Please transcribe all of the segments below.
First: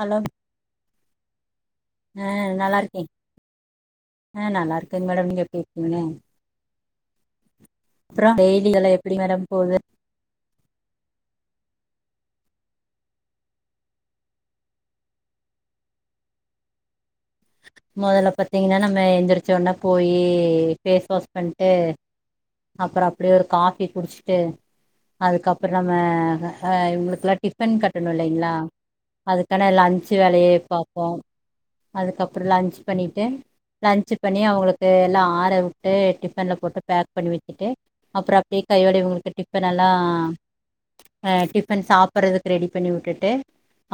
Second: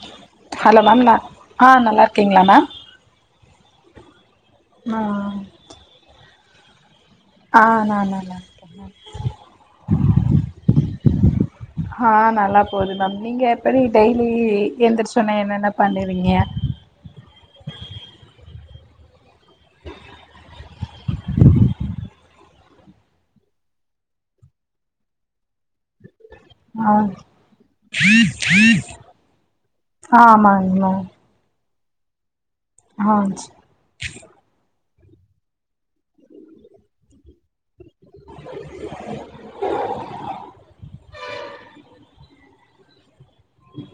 Hello hello ma'am நா ஆஹ நல்லா இருக்கீங்களா மேம். ஆஹ நல்லா ஆ இருக்கங்க மேடம் நீங்க எப்டியிருக்கீங்க. ஆ நா அப்புறோ நல்லா இருக்கேன் டெய்லிகளா எப்படி மேடம் போகுது. ஆஹ நல்லா போகுது மேம் நீங்க எப்படி டெய்லி எந்துரச்ச ஒன்னே என்னென்ன பண்ணுவீங்க. முதல்ல பாத்தீங்கன்னா நம். நம்ம எந்திரிச்சொன்னே போயி ஃபேஸ் வாஷ் பண்ணிட்டு. அப்புறோ அப்படியே ஒரு காஃபி குடிச்சிட்டு அதுக்கப்புறோ நம்ம. ஆஹ ஆ இவங்களுக்கெல்லா டிஃபன் கட்டணு இல்லைங்களா. அதுக்கான லன்ட்சு வேலைய ஆமாங்க மேம் பாப்போ. அதுக்கப். அப்புறோ லன்ச் ஆ பண்ணிட்டு. லன்ச் பண்ணி அவங்களுக்கு. டு எல்லா ஆற வுட்டு டிஃபன்ல போட்டு பேக் பண்ணி வச்சுட்டு. அப்புறோ அப்படியே கையோட இவங்களுக்கு டிஃப்பன் எல்லா. அ டிஃபன் சாப்புறதுக்கு ரெடி பண்ணி உட்டுட்டு.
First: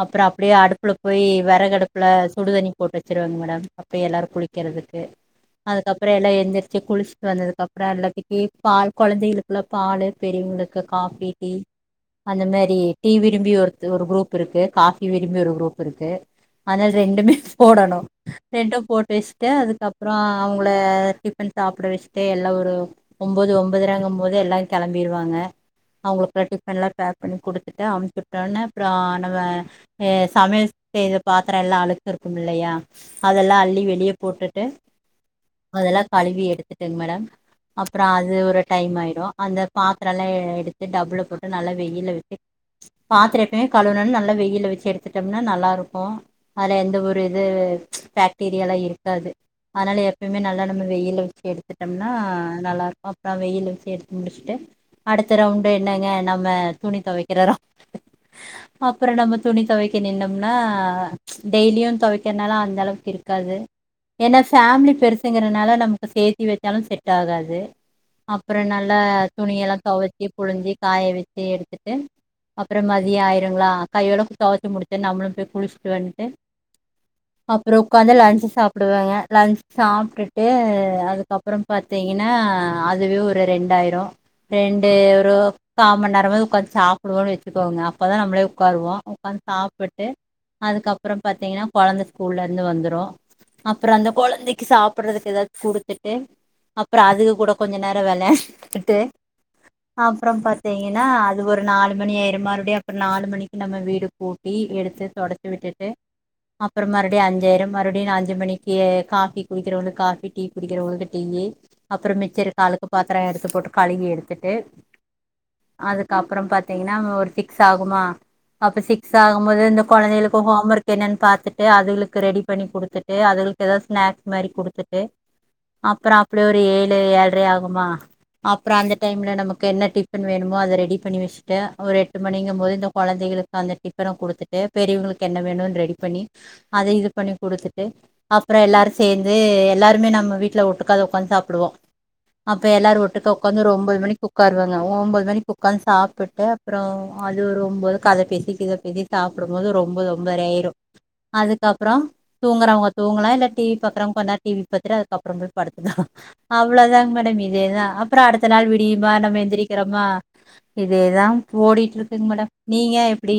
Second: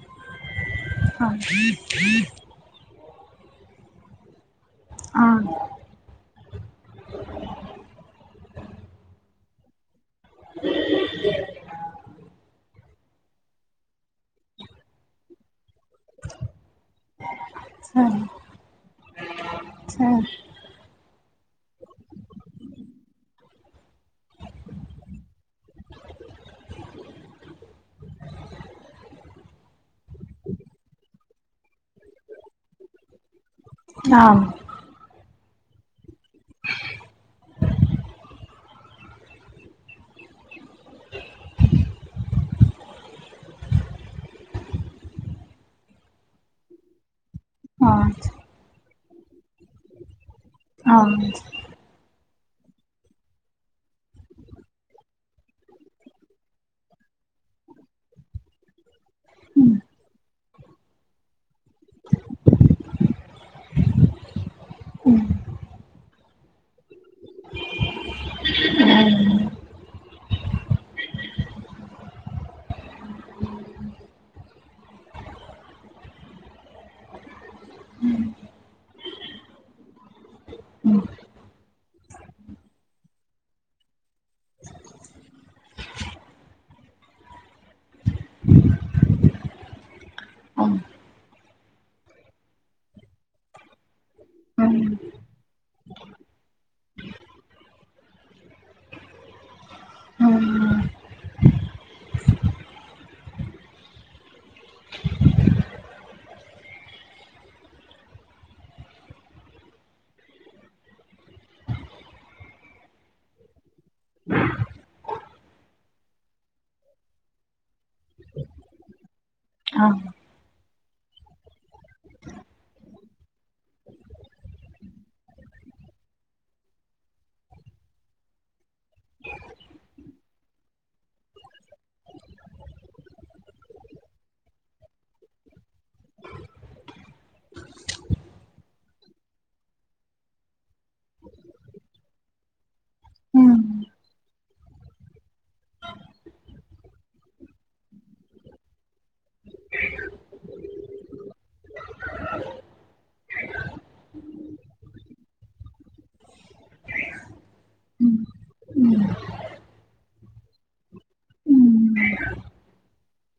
அப்புறோ அப்டியே அடுப்புல போய் ஆ வெறகடுப்புல சுடுதண்ணி. தொவச்சருவேங் மேடம். அப்டியே எல்லாரு குளி. வெக்கிறதுக்கு ஆ அதுக்கப்புறோம் எல்லாம் எந்திரிச்சு குளிச்சுட்டு வந்ததுக்கப்புறோம் எல்லாதிக்கு பால் கொழந்தைகளுக்கு நல்ல பாலு பெரியவங்களுக்கு காபி டீ அந்த மேரி டீ விரும்பி ஒரு ஒரு குரூப் இருக்கு காஃபி விரும்பி ஒரு குரூப் இருக்கு ஆனால் ரெண்டுமே போடணும் சரி ரெண்டும் போட்டு வச்சுட்டு அதுக்கப்புறோம் சரி அவுங்கள டிஃபன் சாப்ட வச்சுட்டு எல்லாம் ஒரு ஒன்பது ஒன்பதறங்கும் போது எல்லாம் கிளம்பிடுவாங்க அவங்களுக்குள்ளாம் டிஃபன் எல்லாம் பேக் பண்ணி குடுத்துட்டு அமுச்சு விட்டோனே அப்புறோம் நம்ம சமையல் செய்த பாத்திரம் எல்லாம் அழுக்குருக் இருக்கும் இல்லையா அதெல்லாம் அள்ளி வெளியே ஆ போட்டுட்டு அதெல்லாம் கழுவி எடுத்துட்டுங் மேடம் அப்புறோம் அது ஒரு டைம் ஆயிரும் அந்த பாத்திரலாம் எடுத்து டபு போட்டு நல்லா வெயில்ல வச்சு பாத்தரம் எப்பமே கழுவுனா நல்லா வெயில் வச்சு எடுத்துட்டம்னா நல்லா இருக்கும் அதுல எந்த ஒரு ஆ பேக்டீரியல்லாம் இருக் அண்டாது அதனால எப்பயுமே நல்லா நம்ம ஆ வெயில வச்சு எடுத்துட்டோம்னா நல்லா இருக்கும் அப்புறோம் வெயில்ல வச்சு எடுத்து முடிச்சுட்டு அடுத்த ரவுண்டு என்னங்க நம்ம துணி தொவைக்கிற ரவுண்டு அப்புறம் நம்ம துணி தொவைக்க நின்னோம்னா ச்சி டெய்லியும் தொவைக்கிறதுனால அந்த அளவுக்கு இருக்காது ஏன்னா ஃபேமிலி பெருசுங்கறனால நமக்கு சேத் இட்லி வெச்சாலும் சரி செட் ஆகாது அப்புறோம் நல்லா துணிய எல்லாம் துவச்சி புழிஞ்சி காய வச்சு எடுத்துட்டு அப்புறோம் மதியோம் ஆயிருங்களா கையோடு தொவைச்சு முடிச்சுட்டு நம்மளும் போய் குளிச்சிட்டு வந்துட்டு அப்புறோம் உக்காந்து லன்ச் சாப்பிடுவேங்க லன்ச் சாப்பிட்டுட்டு அதுக்கப்புறம் பாத்தீங்கன்னா அதுவே ஒரு ரெண்டாயிரம் ரெண்டு ஒரு கா மணி நேரமாவுது உக்காந்து சாப்பிடுவோன்னு வச்சுக்கோங்க அப்போதான் நம்மளே உக்காருவோம் உக்காந்து சாப்ட்டு ம் அதுக்கப்புறம் பாத்தீங்கன்னா கொழந்த ஸ்கூல்ல இருந்து வந்துரும் அப்புறம் அந்த ம் கொழந்தைக்கு ம் சாப்டுறதுக்கு ஏதாவது குடுத்து ட்டு அப்புறோம் அதுகுக கூட கொஞ்ச நேரம் வெளையாண்டுகிட்டு அப்புறோம் ம் பாத்தீங்கன்னா அது ஒரு நாலு மணி ஆயிரும் மறுபடியும் அப்புறோம் நாலு மணிக்கு நம்ம வீடு கூட்டி எடுத்து தொடச்சு விட்டுட்டு அப்புறோம் மறுபடியும் அஞ்சாயிரும் மறுபடியும் அஞ்சு மணிக்கு காபி குடிக்கிறவங்களுக்கு காபி டீ குடிக்கிறவங்களுக்கு டீய அப்புறோம் மிச்ச இருக்க அலுக்கு பாத்திரம் எடுத்து போட்டு கழுவி எடுத்துட்டு அதுக்கப்புறோம் பாத்தீங்கன்னா ஒரு சிக்ஸ் சிக்ஸ் ஆகுமா அப்ப சிக்ஸ் ஆகும்போது இந்த ஆ கொழந்தைகளுக்கு ஹோம் ஒர்க் என்னனு பார்த்துட்டு அதுளுக்கு ரெடி பண்ணி குடுத்துட்டு அதுகளுக்கு எதாவது ஸ்நாக்ஸ் மாரி குடுத்துட்டு அப்புறோம் அப்டியே ஒரு ஏழு ஏழரை ஆகுமா அப்புறோம் அந்த டைம்ல நமக்கு என்ன டிஃபன் வேணுமோ அத ரெடி பண்ணி வச்சுட்டு ஒரு எட்டு மணிங்க போது இந்த கொழந்தைகளுக்கு அந்த டிஃபன குடுத்துட்டு பெரியவங்களுக்கு என்ன வேணும் ரெடி பண்ணி அத இது பண்ணி கொடுத்துட்டு அப்புறோம் எல்லாரும் சேந்து எல்லாருமே நம்ம வீட்டுல ட்டு இருக்கத உக்காந்து சாப்பிடுவோம் அப் எல்லாரும் ஒட்டுக்காஒக்காந்து ம் ஒரு ஒம்பது மணி உட்காருவாங்க ஒம்பது மணிக்கு உக்கார்ந்து சாப்பிட்டு அப்புறம் அது ஒம்பது கதை பேசி கிதை பேசி சாப்பிடும்போது ஒம்போது ஒம்போதர ஆயிரும் அதுக்கப்புறம் தூங்குறவங்க தூங்கலாம் இல்ல டிவி பாக்குறவங்க கொஞ்ச நேரம் டிவி பத்துட்டு அதுக்கப்புறம் போய் படுத்துலாம் அவ்வளவுதாங்க மேடம் இதேதான் அப்புறம் அடுடுத்த எத்தனை நாள் விடியுமா நம்ம எந்திரிக்கிறோமா இதேதான் ஓடிட்டு இருக்குங் மேடம் நீங்க டி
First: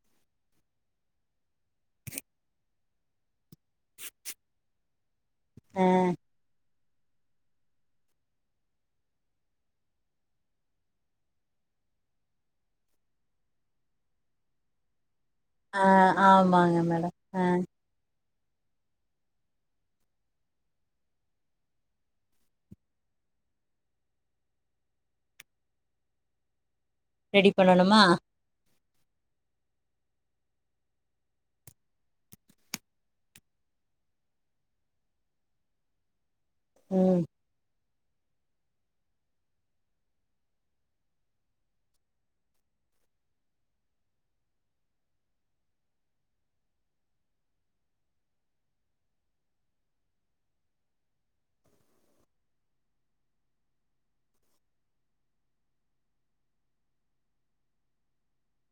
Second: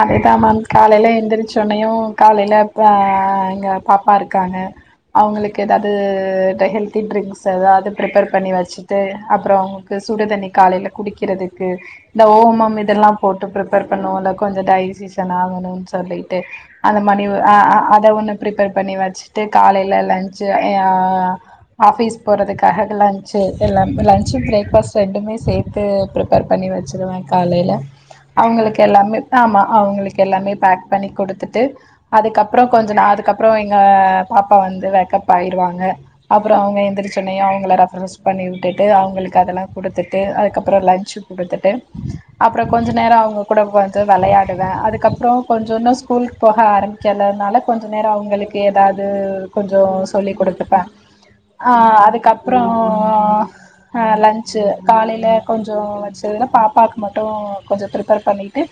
அதேதான் மேம் காலையில எந்திரிச்ச சொன்னையும் காலையில ஆஹ் பாப்பா இருக்காங்க அவங்களுக்கு ஆ ஏதாது ஹெ ல்த் ட்ரிங்க்ஸ் எதாது பிரிப்பர் பண்ணி வச்சுட்டு அப்புறம் அவங்களுக்கு சுடுதண்ணி காலையில் குடிக்கிறதுக்கு இந்த ஓமம் இதெல்லாம் போட் ப்ரிப்பேர் பண்ணுவோம் இல்ல கொஞ்சம் டைஜீசன் ஆ ணும்னு சொல்லிட்டு ஆமாங்க அத மேடம் மாரி ஆ அ அ அத ஒன்னு பிரிப்பர் பண்ணி வச்சுட்டு காலையில லஞ்ச் அ ஆபீஸ் போறதுக்காக லஞ்சு எல்லா லஞ்சு பிரேக் பாஸ்ட் ரெண்டுமே சேர்த்து பிரிப்பர் பண்ணி வச்சு ருவேன் ரெடி காலையில பண்ணணுமா ளுக்கு எல்லாமே ஆமா அவங்களுக்கு எல்லாமே பேக் பண்ணி கொடுத்துட்டு அதுக்கப்புறம் கொஞ்ச நா அதுக்கப்புறம் எங்க பாப்பா வந்து வேக்கப் ஆயிருவாங்க அப்புறம் அவங்க ம் எந்திரிச்சனையும் அவங்கள பிரஸ் பண்ணி விட்டுட்டு அவங்களுக்கு அதெல்லாம் குடுத்துட்டு அதுக்கப்புறம் லஞ்சு குடுத்துட்டு அப்புறம் கொஞ்சே நேரம் அவங்க கூட வந்து விளையாடுவேன் அதுக்கப்புறம் கொஞ்சம் இன்னும் ஸ்கூலு போக ஆரம்பிக்கலைனால கொஞ்சம் நேரம் அவங்களுக்கு எதாது கொஞ்சம் சொல்லிக் குடுத்துப்பேன் ஆஹ் அதுக்கப்புறம் லஞ்ச்சு காலையில் கொஞ்சே வச்சதுல பாப்பாவுக்கு மட்டும் கொஞ்சம் பிரிப்பர் பண்ணிட்டு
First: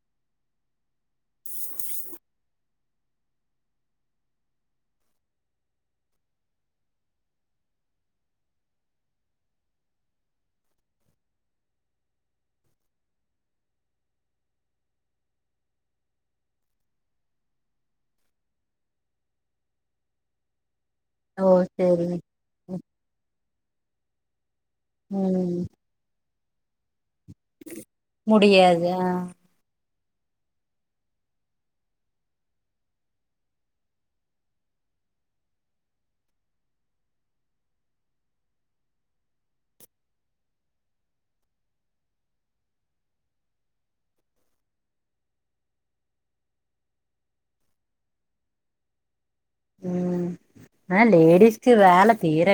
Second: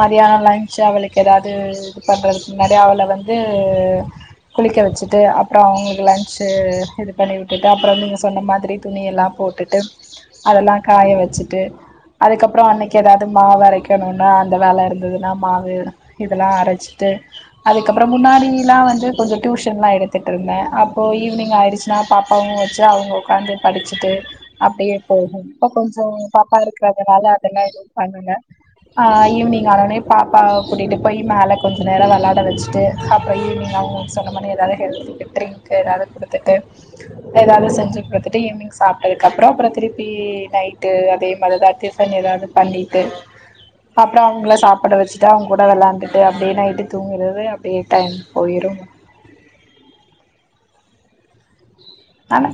மதியானம் லஞ்ச்சு அவளுக்கு எதாவது இது பண்றதுக்கு முன்னாடி அவளை வந்து குளிக்க வச்சுட்டு அப்புறம் அவங்களுக்கு லஞ்ச்சு இது பண்ணி விட்டுட்டு அப்புறம் நீங்கள் சொன்ன மாதிரி துணியெல்லாம் போட்டுட்டு அதெல்லாம் காய வச்சுட்டு அதுக்கப்புறம் அன்னைக்கு எதாவது மாவு அரைக்கணும்னா அந்த வேலை இருந்ததுன்னா மாவு இதெல்லாம் அரைச்சிட்டு அதுக்கப்புறம் முன்னாடிலாம் வந்து கொஞ்சம் டியூஷன்லாம் எடுத்துட்டு இருந்தேன் இப்போ ஓ ஈவினங் ஆயிடுச்சுனா சேரிங்க பாப்பாவும் வச்சு அவ உக்காந்து படிச்சு டு அப்ப எப்ப ம் இப்ப கொஞ்சோ பாப்பா இருக்க அதனால அதெல்லாம் இல்ல பண்ணல முடியாது ஆ ஆஹ் ஈவி்னிங் ஆனனே பாப்பாவை கூட்டிகிட்டு போய் மேலே கொஞ்சம் நேரம் விளையாட வச்சிட்டு அப்புறம் ஈவினிங் அவங்க சொன்ன மாரி எதாவது ஹெல்த்தி ட்ரிங்க்கு எதாவது கொடுத்துட்டு எதாவது செஞ்சு குடுத்துட்டு ஈவினிங் சாப்பிட்டதுக்க அப்றோம் திருப்பி நைட்டு அதேமாதிரி தான் டிஃபன் எதாவது பண்ணிட்டு அப்புறம் அவங்கள சாப்பிட வச்சுட்டு அவங்க கூட விளையாண்டுட்டு அப்டின்னு ஆயிட்டு தூங்கறது அப்டியே டைம் போயிடும் உம் ஆஹ் லேடிஸ் ஆனா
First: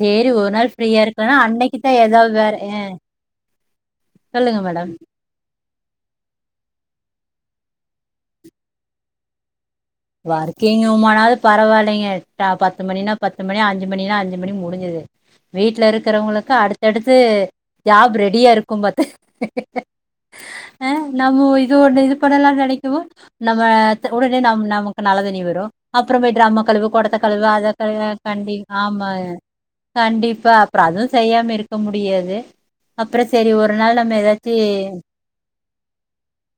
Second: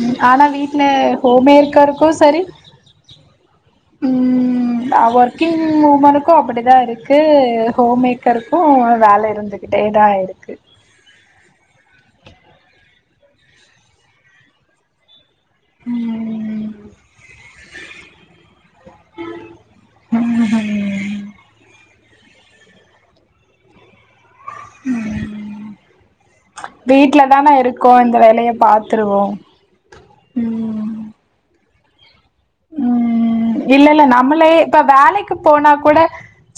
சேரி ஆனா ஒரு நாள் வீட்ல ஃப்ரீயா இருக்கனா ஹோம் அன்னைக்குதா மேக்கருக்கும் ஏதாவது சரி வேற அஹ் சொல்லுங்க மேடம் உம் ஒர்க்கிங் உமனுக்கும் அப்டிதான் இருக்கு உஹம் ஹோம் மேக்கருக்கும் வேலை இருந்து ஒர்க்கிங் உமனது பரவாயில்லைங்க டா பத்து மணினா பத்து மணி அஞ்சு மணினா அஞ்சு மணி முடிஞ்சது வீட்ல இருக்கிறவங்களுக்கு ம் அடுத்தடுத்து ஜாப் ரெடியா இருக்கும் பாத்து ஹ நம்ம இது ஒன்னு இது போடலாம் கடைக்குமோ நம்ம உடனே நம் இப்ப நல்ல தண்ணி வரும் அப்பறோ போய் ட்ரம்ம கழுவு கொடத்த வீட்ல கழுவு தான அத க இருக்கோ இந்த வேலைய கண்டி ஆமா பாத்துருவோ கண்டிப்பா அப்புற ம் அதுவும் செய்யாம இரு க்க முடியாது அப்புற சரி ம் ஒரு இல்ல நாள் இல்ல நம்ம நம்மளே ஏதாச்சி இப்ப வேலைக்கு போனா கூட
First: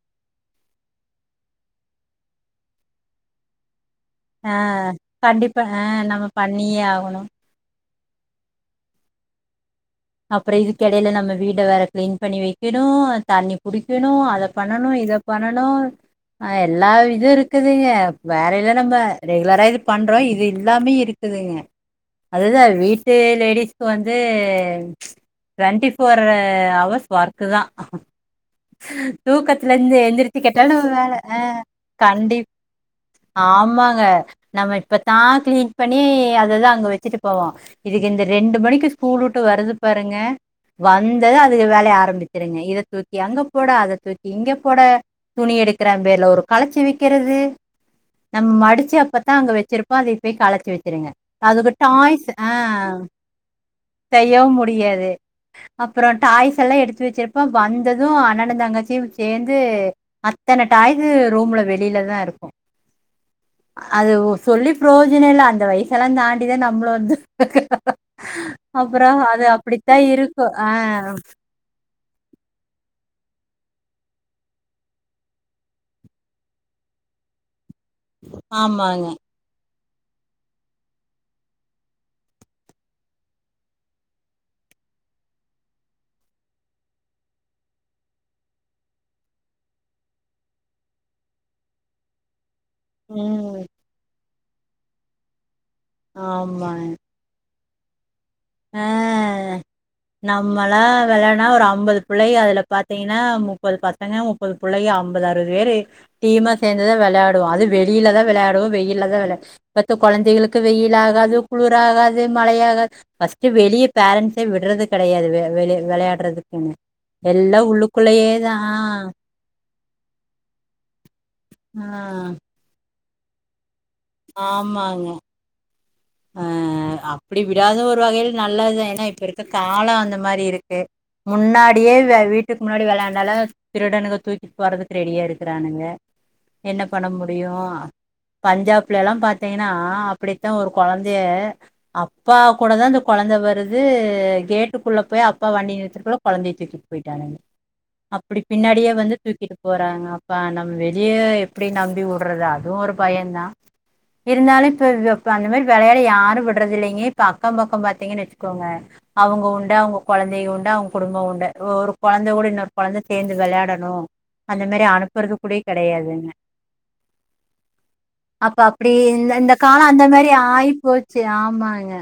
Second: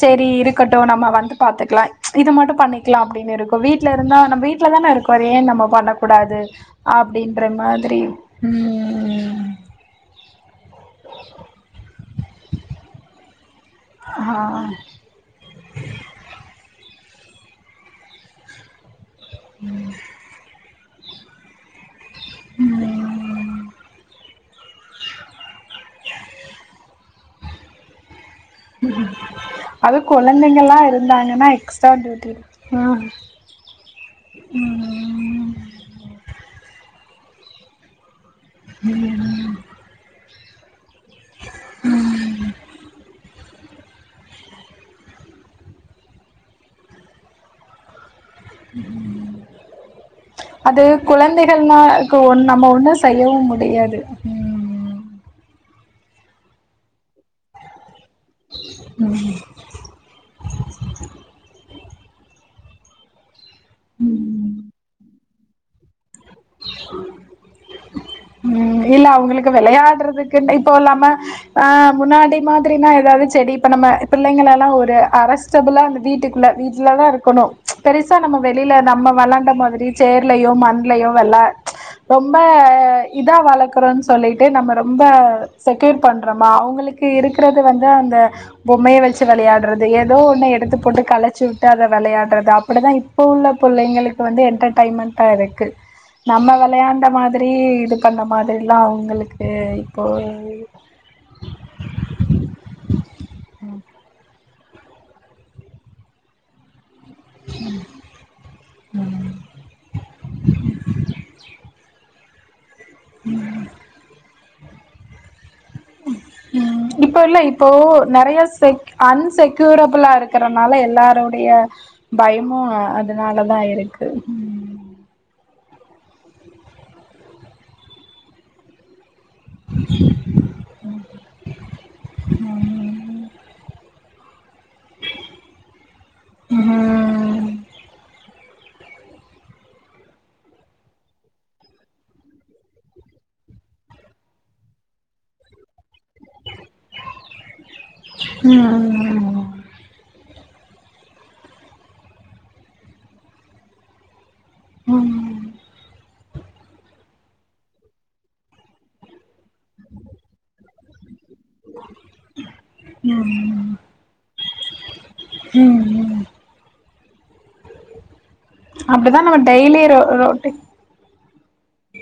சேரி இருக்கட்டும் நம்ம வந்து பாத்துக்கலாம் இது மட்டும் பண்ணிக்கலாம் அப்டின்னு இருக்கும் வீட் ல இருந்தா நம்ம ஆ வீட்ல தான இருக்கோ ஏன் கண்டிப்பா நம்ம ஆ நம்ம பண்ணக்கூடாது பண்ணியே ஆகணு அப்டின்ற மாதிரி ம்ம்ம் அப்புற இதுக்கெடைல நம்ம வீட வேற கிளீன் பண்ணி வைக்கணு அ தண்ணி புடிக்கணு ஆ. அத பண்ணனு இதப் ப னாலு ஆ எல்லா வீட் இது இருக்குதுங்க வேற எல்லா நம்ப ரெகுலரா இது பண்றோ இது எல்லாமே இருக்குதுங்க அதுதா வீட்டு ம். லேடிஸ்க்கு வந்து டைம் ட்வெண்ட்டி ஃபோர் ஹவர்ஸ் ஒர்க்குதா தூக்கத்துல இருந்து அதுவும் எந்துருச்சு கேட்டாலு குழந்தைங்கல்லா வேல ஆ இருந்தாங்கன்னா எக்ஸ்ட்ரா டியூட்டி கண்டிப் இருக்கு. ம். ஆமாங்க நம்ம இப்பத்தா ம். கிளீன் பண்ணி அதுதா அங்க வெச்சுட்டு போவம் இதுக் இந்த ரெண்டு மணிக்கு ஸ்கூல் உட்டு வருது ங்க வந்தது அதுக வேலைய ஆரம்பிச்சுருங்க இத தூக்கி அங்கப் போட அத தூக்கி இங்க போட துணி எடுக்கிறங் பேர்ல ஒரு களைச்சி வைக்கிறது நம் மடுச்சு அப்பத்தா அங்க வெச்சுருப்போ அதை போய் களச்சு அது வெச்சுருங்க அதுக்கு குழந்தைகள்னா கு டாய்ஸ் ஒன் ஆ நம்ம ஒண்ணும் செய்யவும் முடியாது. செய்யவு முடி ம். அப்புற டாய்ஸ் எல்லா எடுத்து வச்சுருப்போ வந் இருந்ததும் அண்ணணு தங்கச்சியும் சேந்து அத்தனை டாய்ஸ் ரூம்ல வே வெளிலதா இருக்கோ அது ஒ ம். சொல்லி புரோஜ் இல்லல்ல அந்த வயிசு எல்லாந் தாண் தாண்டி தா நம்மளு வந்து அப்புறோ அது அப் வெளையாடுறதுக்குன்னு இப்போ இல்லாம ஆ முன்னாடி மாதிரினா எதாவதுச் செடி இப்ப நம்ம புள்ளைங்கலெல்லா ஒரு அரஸ்டபுளா அந்த வீட்டுக்குள்ள வீட்லதா இருக்கணு பெருசா நம்ம வெளில நம்ம ஆமாங்க வெளாண்ட மாதிரி சேர்லையோ மண்லயோ வெள ம்ச் ரொம்ப இதா வளக்குறோன் சொல்லிட்டு நம்ம ரொம்ப செக்யூர் பண்றமா அவங்களுக்கு இருக்குறது வந்து அந்த பொம்மைய வெச்சு வெளையாடுறது எதோ ஒண்ணு எடுத்து போட்டு களச்சு வுட்டு அத வெளையாடுறது அப் [unintelligible] இப்போ உள்ள உம் புள்ளைங்களுக் இப்போ வந்து என்டர்டெயன்மெண்ட்டா இருக்கு நம்ம ஆமாங்க விளையாண்ட மாதி [unintelligible] ஆஹ் நம்மல்லாம் விளனா ஒரு ஐம்பது பிள்ளைய அதுல பார்த்தீங்கன்னா முப்பது பசங்க மு ப்பது பிள்ளைைய ஐம்பது அறுபது பேர் டீமா சேர் ந்து தான் விளையாடுவோம் அது வெளியில தான் விளையாடுவோம் வெயில்ல தான் விளையா பெத்த குழந்தைகளுக்கும் வெயில் ஆகாது குளிராகா து மழையாக பஸ் டு வெளிய பேரன்ண்ட்ஸை விடுறது கிடையாது இப்ப இல்ல இப்போ உள்ளுக்குள்ளயே நறைய தா செக் அன்செக்யூரபுளா இருக்கனால எல்லாரோ டைய ஆ பயமும் அதனாலதான் இருக்கு ஆமாங்க ஆஹ் அப்படி விடாத ஒரு வகையில நல்லதுதான் ஏன்னா இப்ப இருக் க காலம் அந்த மாரி இருக்கு முன்னாடியே வீட்டுக்கு முன்னாடி ம் விளையாண்டாலும் திருடனுங்க தூக்கிட்டு போறதுக்கு ரெடியா இருக்கிறானுங்க என்ன ம் பண்ண முடியும் பஞ்சாப்ல எல்லாம் பார்த்தீங்கன்னா அப்படித்தான் ஒரு குழந்தைய அப்பா கூடதான் அந்த குழந்தை வருது கேட்டுக்குள்ள போய் அப்பா வண்டி நிறுத்துக்குள்ள குழந்தைய தூக்கிட்டு போயிட்டானுங்க அப்படி பின்னாடியே வந்து தூக்கிட்டு போறாங்க இப்ப நம்ம வெளியே எப்படி நம்பி வுடுறது அதுவும் ஒரு பயம் தான் இருந்தாலும் ம் இப்ப அந்த ம் மாரி யாரு விடுறது இல்லைங்க பக்கம் பக்கம் பார்த்தீங்கன்னு வச்சுக்கோங்க அவுங்க உண்டு அவுங்க குழந்தைங்க உண்டு அவுங்க குடும்பம் உண் டு ஒரு குழந்தை கூட இன்னொரு குழந்தை சேர்ந்து ம் விளையாடணும் அந்த மாரி அனுப்புறது கூட ம் கிடையாதுங்க அப்ப அப்படி அப்படிதான் இந்த நம்ம இந்த டெய்லி காலம் அந்த மாதிரி ரோட்டி ஆயி போச்சு ஆமாங்க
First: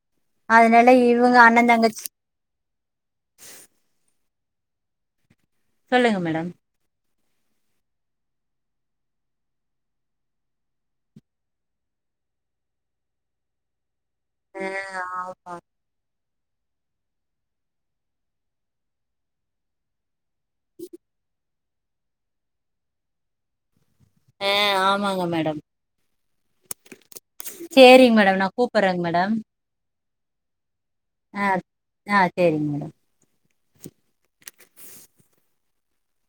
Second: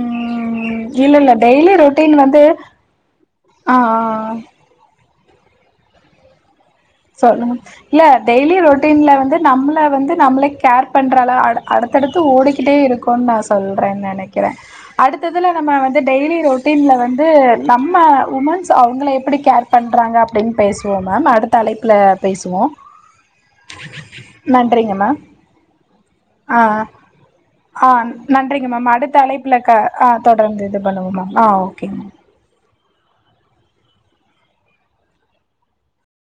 உம் அதனால இல்ல இல்ல இவங்க அண்ணன் டெய்லி தங்கச்சி ரோட்டீன் வந்து ஆஹ்ஹ் சொல்லுங்க மேடம் சொல்லுங்க இல்ல டெய்லி ரொட்டீன்ல வந்து நம்மள வந்து நம்மளே கேர் பண்றால அடுத்தடுத்து ஓடிக்கிட்டே இருக்கோம்ன்னு நான் சொல்றேன் நனைக் கிறேன் ஆ அடுத்த இதுல நம்ம வந்து டெய்லி ரோட்டீன்ல வந்து நம்ம உமன்ஸ் அவுங்கள எப்படி கேர் பண்றாங்க உம் பேசுவோம் மேம் அடுத் தலைப்புல பேசுவோம் ஆ, நன்றிங்க மேம் ஆமாங்க மேடம் ஆஹ் ஆஹ் சரிங்க மேடம் நான் நன்றிங்க மேம் கூப்பிடுறேங்க அடுத்த மேடம் அழைப்பல க ஆஹ் தொடர்ந்து இது பண்ணுவோம் மேம் ஆ ஆஹ் ஓகே மேம் ஆ சரிங்க மேடம்